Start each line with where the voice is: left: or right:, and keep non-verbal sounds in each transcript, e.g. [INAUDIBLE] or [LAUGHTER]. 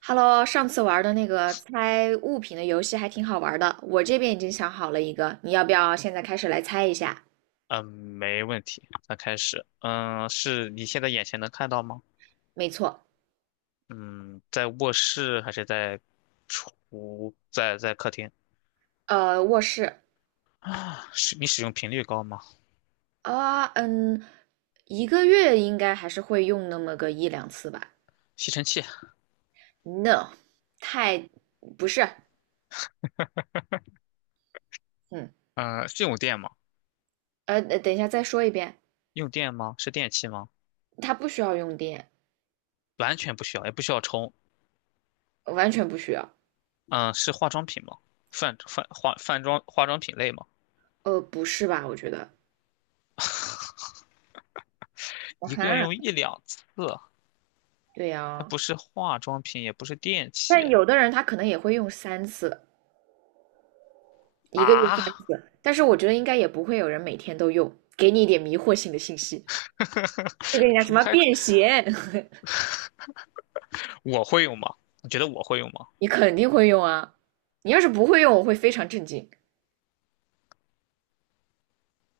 right: Hello，上次玩的那个猜物品的游戏还挺好玩的，我这边已经想好了一个，你要不要现在开始来猜一下？
left: 嗯，没问题，那开始。嗯，是你现在眼前能看到吗？
right: 没错。
left: 嗯，在卧室还是在在客厅？
right: 卧室。
left: 啊，使你使用频率高吗？
right: 啊，嗯，一个月应该还是会用那么个一两次吧
left: 吸尘器，
right: ？No，太，不是。嗯，
left: 嗯，是用电吗？
right: 等一下再说一遍。
left: 用电吗？是电器吗？
right: 它不需要用电，
left: 完全不需要，也不需要充。
right: 完全不需要。
left: 嗯，是化妆品吗？泛泛化泛妆化妆品类吗？
right: 不是吧？我觉得。啊
left: 一个月
right: 哈。
left: 用一两次，
right: 对
left: 还
right: 呀，
left: 不是化妆品，也不是电
right: 但
left: 器
right: 有的人他可能也会用三次，一个月三
left: 啊？
right: 次，但是我觉得应该也不会有人每天都用。给你一点迷惑性的信息，就跟你
left: [LAUGHS]
right: 讲什
left: 怎么
right: 么
left: 还
right: 便携，[LAUGHS]
left: 我会用吗？你觉得我会用吗？
right: 你肯定会用啊。你要是不会用，我会非常震惊。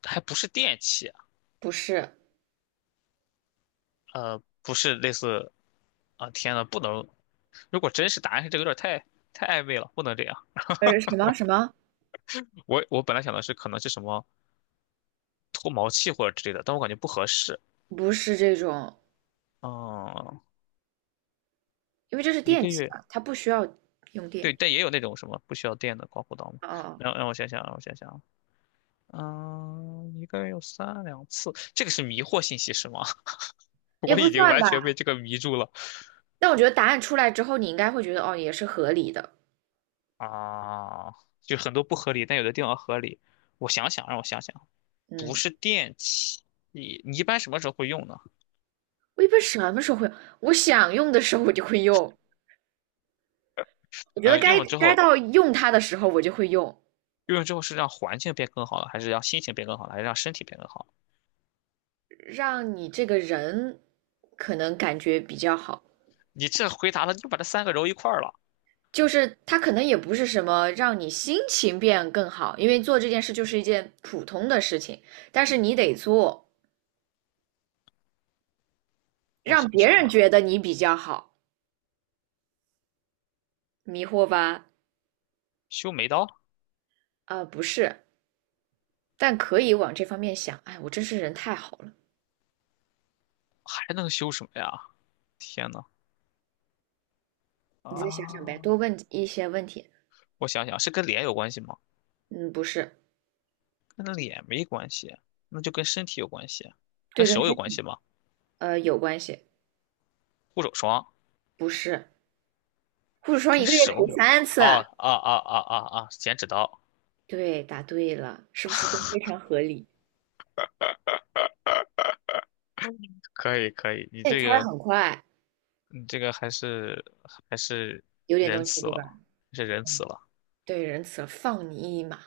left: 还不是电器，
right: 不是。
left: 呃，不是类似，啊，天呐，不能，如果真是答案是这个，有点太太暧昧了，不能这样。
right: 什么什么。
left: 我本来想的是可能是什么脱毛器或者之类的，但我感觉不合适。
right: 不是这种，
left: 嗯，
right: 因为这是
left: 一
right: 电
left: 个
right: 器
left: 月，
right: 嘛，它不需要用
left: 对，
right: 电。
left: 但也有那种什么不需要电的刮胡刀嘛。
right: 哦。
left: 让我想想，让我想想，嗯，一个月有三两次，这个是迷惑信息是吗？[LAUGHS]
right: 也
left: 我
right: 不
left: 已经
right: 算
left: 完全被
right: 吧。
left: 这个迷住了
right: 但我觉得答案出来之后，你应该会觉得哦，也是合理的。
left: 啊，就很多不合理，但有的地方合理。我想想，让我想想。不
right: 嗯。
left: 是电器，你一般什么时候会用呢？
right: 我一般什么时候会用？我想用的时候我就会用，我觉得
left: 呃，用
right: 该
left: 了之
right: 该
left: 后，
right: 到用它的时候我就会用。
left: 用了之后是让环境变更好了，还是让心情变更好了，还是让身体变更好了
right: 让你这个人可能感觉比较好。
left: 你这回答了，你就把这三个揉一块儿了。
right: 就是它可能也不是什么让你心情变更好，因为做这件事就是一件普通的事情，但是你得做，
left: 我
right: 让
left: 想
right: 别
left: 想
right: 人
left: 哈，
right: 觉得你比较好。迷惑吧？
left: 修眉刀
right: 不是，但可以往这方面想。哎，我真是人太好了。
left: 还能修什么呀？天呐，
right: 你再想想呗，
left: 啊，
right: 多问一些问题。
left: 我想想，是跟脸有关系吗？
right: 嗯，不是。
left: 跟脸没关系，那就跟身体有关系，跟
right: 对，跟
left: 手有关
right: 黑，
left: 系吗？
right: 有关系。
left: 护手霜
right: 不是，护手霜
left: 跟
right: 一个月涂
left: 手有关。
right: 三次啊。
left: 哦，啊啊啊啊啊！剪纸刀，
right: 对，答对了，是不是都非常合理？
left: 可以可以，你
right: 那你
left: 这
right: 猜的
left: 个
right: 很快，
left: 你这个还是还是
right: 有点
left: 仁
right: 东西
left: 慈
right: 对吧？
left: 了，还是仁慈了。
right: 对，仁慈了，放你一马，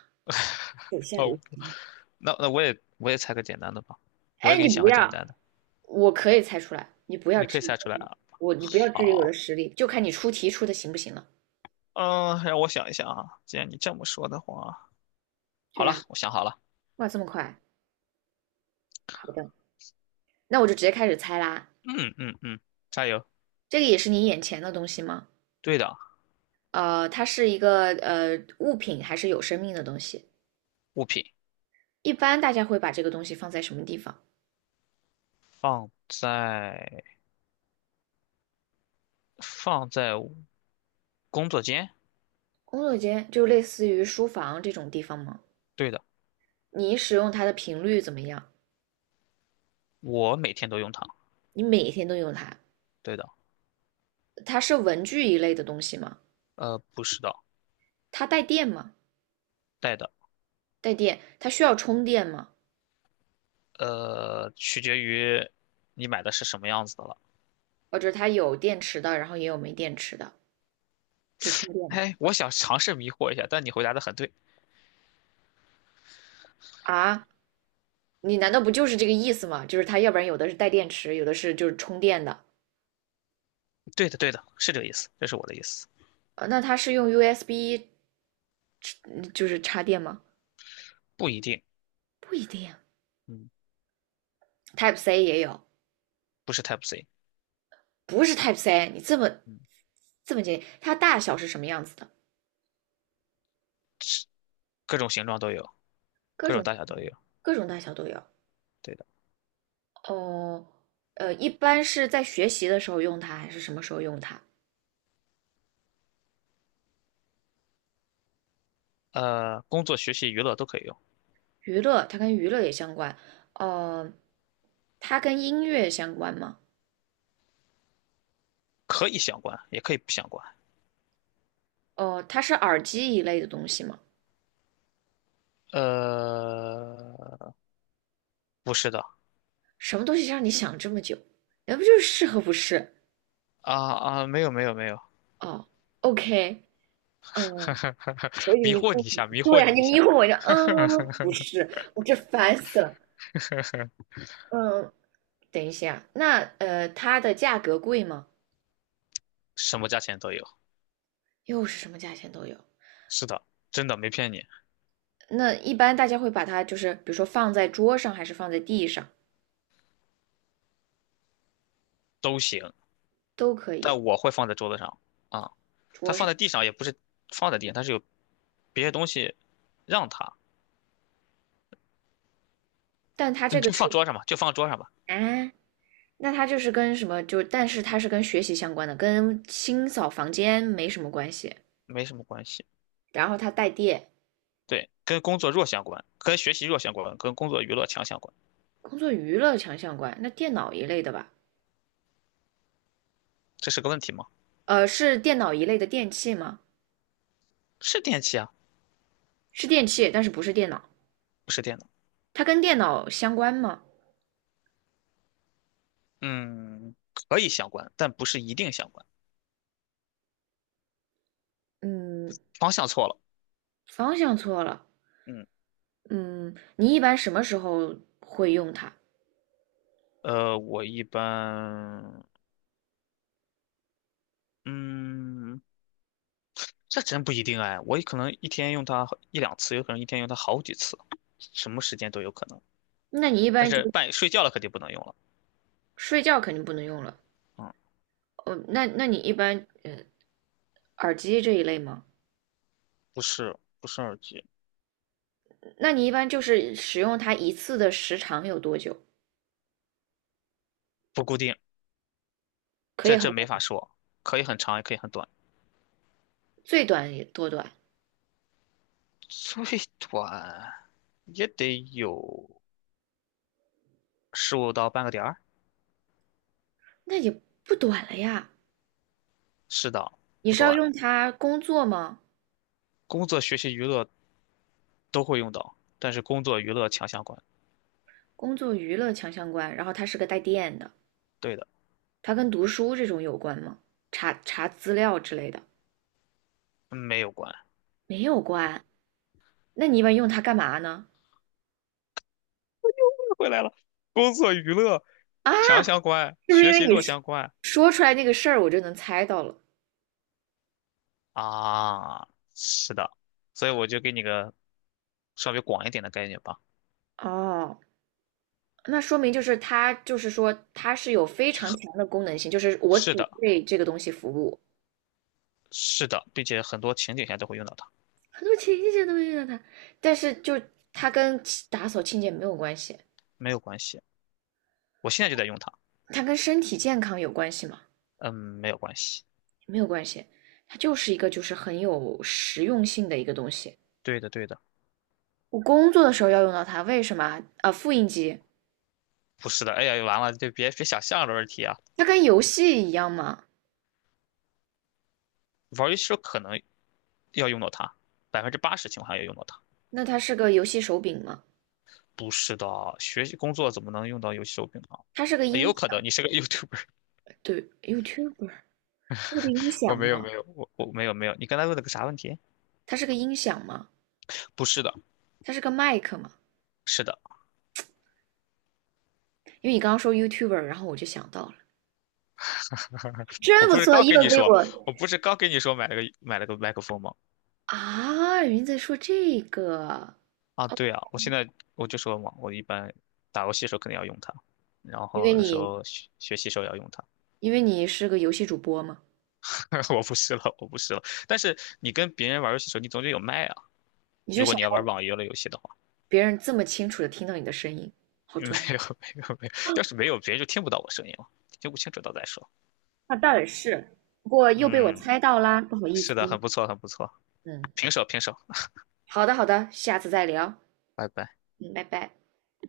right: 手下留
left: 哦，
right: 情嘛。
left: 那那我也猜个简单的吧，我也
right: 哎，
left: 给
right: 你
left: 你想
right: 不
left: 个简
right: 要。
left: 单的，
right: 我可以猜出来，
left: 你可以猜出来啊。
right: 你不要质疑我的
left: 好，
right: 实力，就看你出题出的行不行了。
left: 嗯，让我想一想啊。既然你这么说的话，好
right: 对
left: 了，
right: 呀。
left: 我想好了。
right: 哇，这么快。好的，那我就直接开始猜啦。
left: 嗯嗯嗯，加油。
right: 这个也是你眼前的东西吗？
left: 对的，
right: 它是一个物品还是有生命的东西？
left: 物品
right: 一般大家会把这个东西放在什么地方？
left: 放在放在工作间。
right: 工作间，就类似于书房这种地方吗？
left: 对的，
right: 你使用它的频率怎么样？
left: 我每天都用它。
right: 你每天都用它。
left: 对的，
right: 它是文具一类的东西吗？
left: 呃，不是的，
right: 它带电吗？
left: 带的，
right: 带电，它需要充电吗？
left: 呃，取决于你买的是什么样子的了。
right: 哦，就是它有电池的，然后也有没电池的，就充电的。
left: 哎，我想尝试迷惑一下，但你回答的很对，
right: 啊？你难道不就是这个意思吗？就是它要不然有的是带电池，有的是就是充电的。
left: 对的，对的，是这个意思，这是我的意思，
right: 那它是用 USB 嗯就是插电吗？
left: 不一定，
right: 不一定
left: 嗯，
right: ，Type C 也有。
left: 不是 Type C，
right: 不是 Type C，你这么
left: 嗯，
right: 这么简单，它大小是什么样子的？
left: 各种形状都有，各种大小都有，
right: 各种大小都有。
left: 对的，
right: 哦。一般是在学习的时候用它，还是什么时候用它？
left: 工作、学习、娱乐都可以用，
right: 娱乐，它跟娱乐也相关。呃，它跟音乐相关吗？
left: 可以相关，也可以不相关，
right: 哦、它是耳机一类的东西吗？
left: 呃，不是的，
right: 什么东西让你想这么久？那不就是适合不是？
left: 啊啊，没有没有没有，
right: 哦，OK。嗯。我
left: [LAUGHS]
right: 以为
left: 迷
right: 你
left: 惑你
right: 故
left: 一
right: 意，
left: 下，迷惑
right: 对啊，
left: 你
right: 你
left: 一
right: 迷
left: 下，
right: 糊我一下。嗯，不是，我这烦死了。嗯，等一下。那它的价格贵吗？
left: 什么价钱都有，
right: 又是什么价钱都有。
left: 是的，真的没骗你，
right: 那一般大家会把它就是，比如说放在桌上，还是放在地上，
left: 都行，
right: 都可以。
left: 但我会放在桌子上啊。它放在地上也不是放在地上，它是有别的东西让它，
right: 但它这
left: 你
right: 个
left: 就
right: 是
left: 放桌上吧，就放桌上吧，
right: 啊。那它就是跟什么就，但是它是跟学习相关的，跟清扫房间没什么关系。
left: 没什么关系。
right: 然后它带电，
left: 对，跟工作弱相关，跟学习弱相关，跟工作娱乐强相关，
right: 工作娱乐强相关。那电脑一类的吧。
left: 这是个问题吗？
right: 是电脑一类的电器吗？
left: 是电器啊，
right: 是电器，但是不是电脑。
left: 不是电脑。
right: 它跟电脑相关吗？
left: 嗯，可以相关，但不是一定相关。
right: 嗯。
left: 方向错了。
right: 方向错了。
left: 嗯，
right: 嗯，你一般什么时候会用它？
left: 呃，我一般，嗯，这真不一定哎，我可能一天用它一两次，有可能一天用它好几次，什么时间都有可能。
right: 那你一
left: 但
right: 般就
left: 是半夜睡觉了肯定不能用了。
right: 睡觉肯定不能用了。
left: 嗯，
right: 哦。那你一般耳机这一类吗？
left: 不是耳机，
right: 那你一般就是使用它一次的时长有多久？
left: 不固定，
right: 可以
left: 这
right: 很
left: 这
right: 短。
left: 没法说，可以很长也可以很短，
right: 最短也多短？
left: 最短也得有15到半个点儿，
right: 那也不短了呀。
left: 是的，
right: 你
left: 不
right: 是要
left: 短。
right: 用它工作吗？
left: 工作、学习、娱乐都会用到，但是工作娱乐强相关。
right: 工作娱乐强相关，然后它是个带电的。
left: 对的，
right: 它跟读书这种有关吗？查查资料之类的
left: 没有关。
right: 没有关。那你一般用它干嘛呢？
left: [LAUGHS] 回来了，工作娱乐
right: 啊，
left: 强相关，
right: 是不是因
left: 学
right: 为
left: 习
right: 你
left: 弱
right: 说
left: 相关
right: 说出来那个事儿，我就能猜到了？
left: 啊，是的，所以我就给你个稍微广一点的概念吧。
right: 哦。那说明就是它，就是说它是有非常强
left: 是
right: 的功能性，就是我只
left: 是的，
right: 为这个东西服务。
left: 是的，并且很多情景下都会用到它，
right: 很多情节都会遇到它，但是就它跟打扫清洁没有关系。
left: 没有关系。我现在就在用它，
right: 它跟身体健康有关系吗？
left: 嗯，没有关系。
right: 没有关系。它就是一个就是很有实用性的一个东西。
left: 对的，对的，
right: 我工作的时候要用到它，为什么啊？啊，复印机。
left: 不是的。哎呀，完了，就别想象的问题啊。
right: 它跟游戏一样吗？
left: 玩游戏时候可能要用到它，80%情况下要用到它。
right: 那它是个游戏手柄吗？
left: 不是的，学习工作怎么能用到游戏手柄呢？
right: 它是个
left: 也有
right: 音
left: 可能
right: 响。
left: 你是个 YouTuber，
right: 对，YouTuber。它是个音
left: [LAUGHS]
right: 响吗？
left: 我我没有没有。你刚才问了个啥问题？
right: 它是个音响吗？
left: 不是的，
right: 它是个麦克吗？
left: 是的，
right: 因为你刚刚说 YouTuber，然后我就想到了。
left: 我
right: 真不
left: 不是
right: 错，
left: 刚跟
right: 又
left: 你
right: 给
left: 说，
right: 我
left: 我不是刚跟你说买了个麦克风吗？
right: 啊，云在说这个。
left: 啊，对啊，我现在我就说嘛，我一般打游戏的时候肯定要用它，然
right: 因
left: 后
right: 为
left: 有的时
right: 你
left: 候学习时候也要用它。
right: 因为你是个游戏主播嘛，
left: [LAUGHS] 我不试了，我不试了。但是你跟别人玩游戏的时候，你总得有麦啊。
right: 你就
left: 如果
right: 想
left: 你要玩
right: 让
left: 网游类游戏的话，
right: 别人这么清楚的听到你的声音，
left: [LAUGHS]
right: 好
left: 没
right: 专业。
left: 有没有没有，要是没有，别人就听不到我声音了，听不清楚到再说。
right: 那倒也是，不过又被我
left: 嗯，
right: 猜到啦，不好意
left: 是的，
right: 思。
left: 很不错，很不错，
right: 嗯。
left: 平手平手，
right: 好的好的，下次再聊。
left: 拜拜。
right: 嗯，拜拜。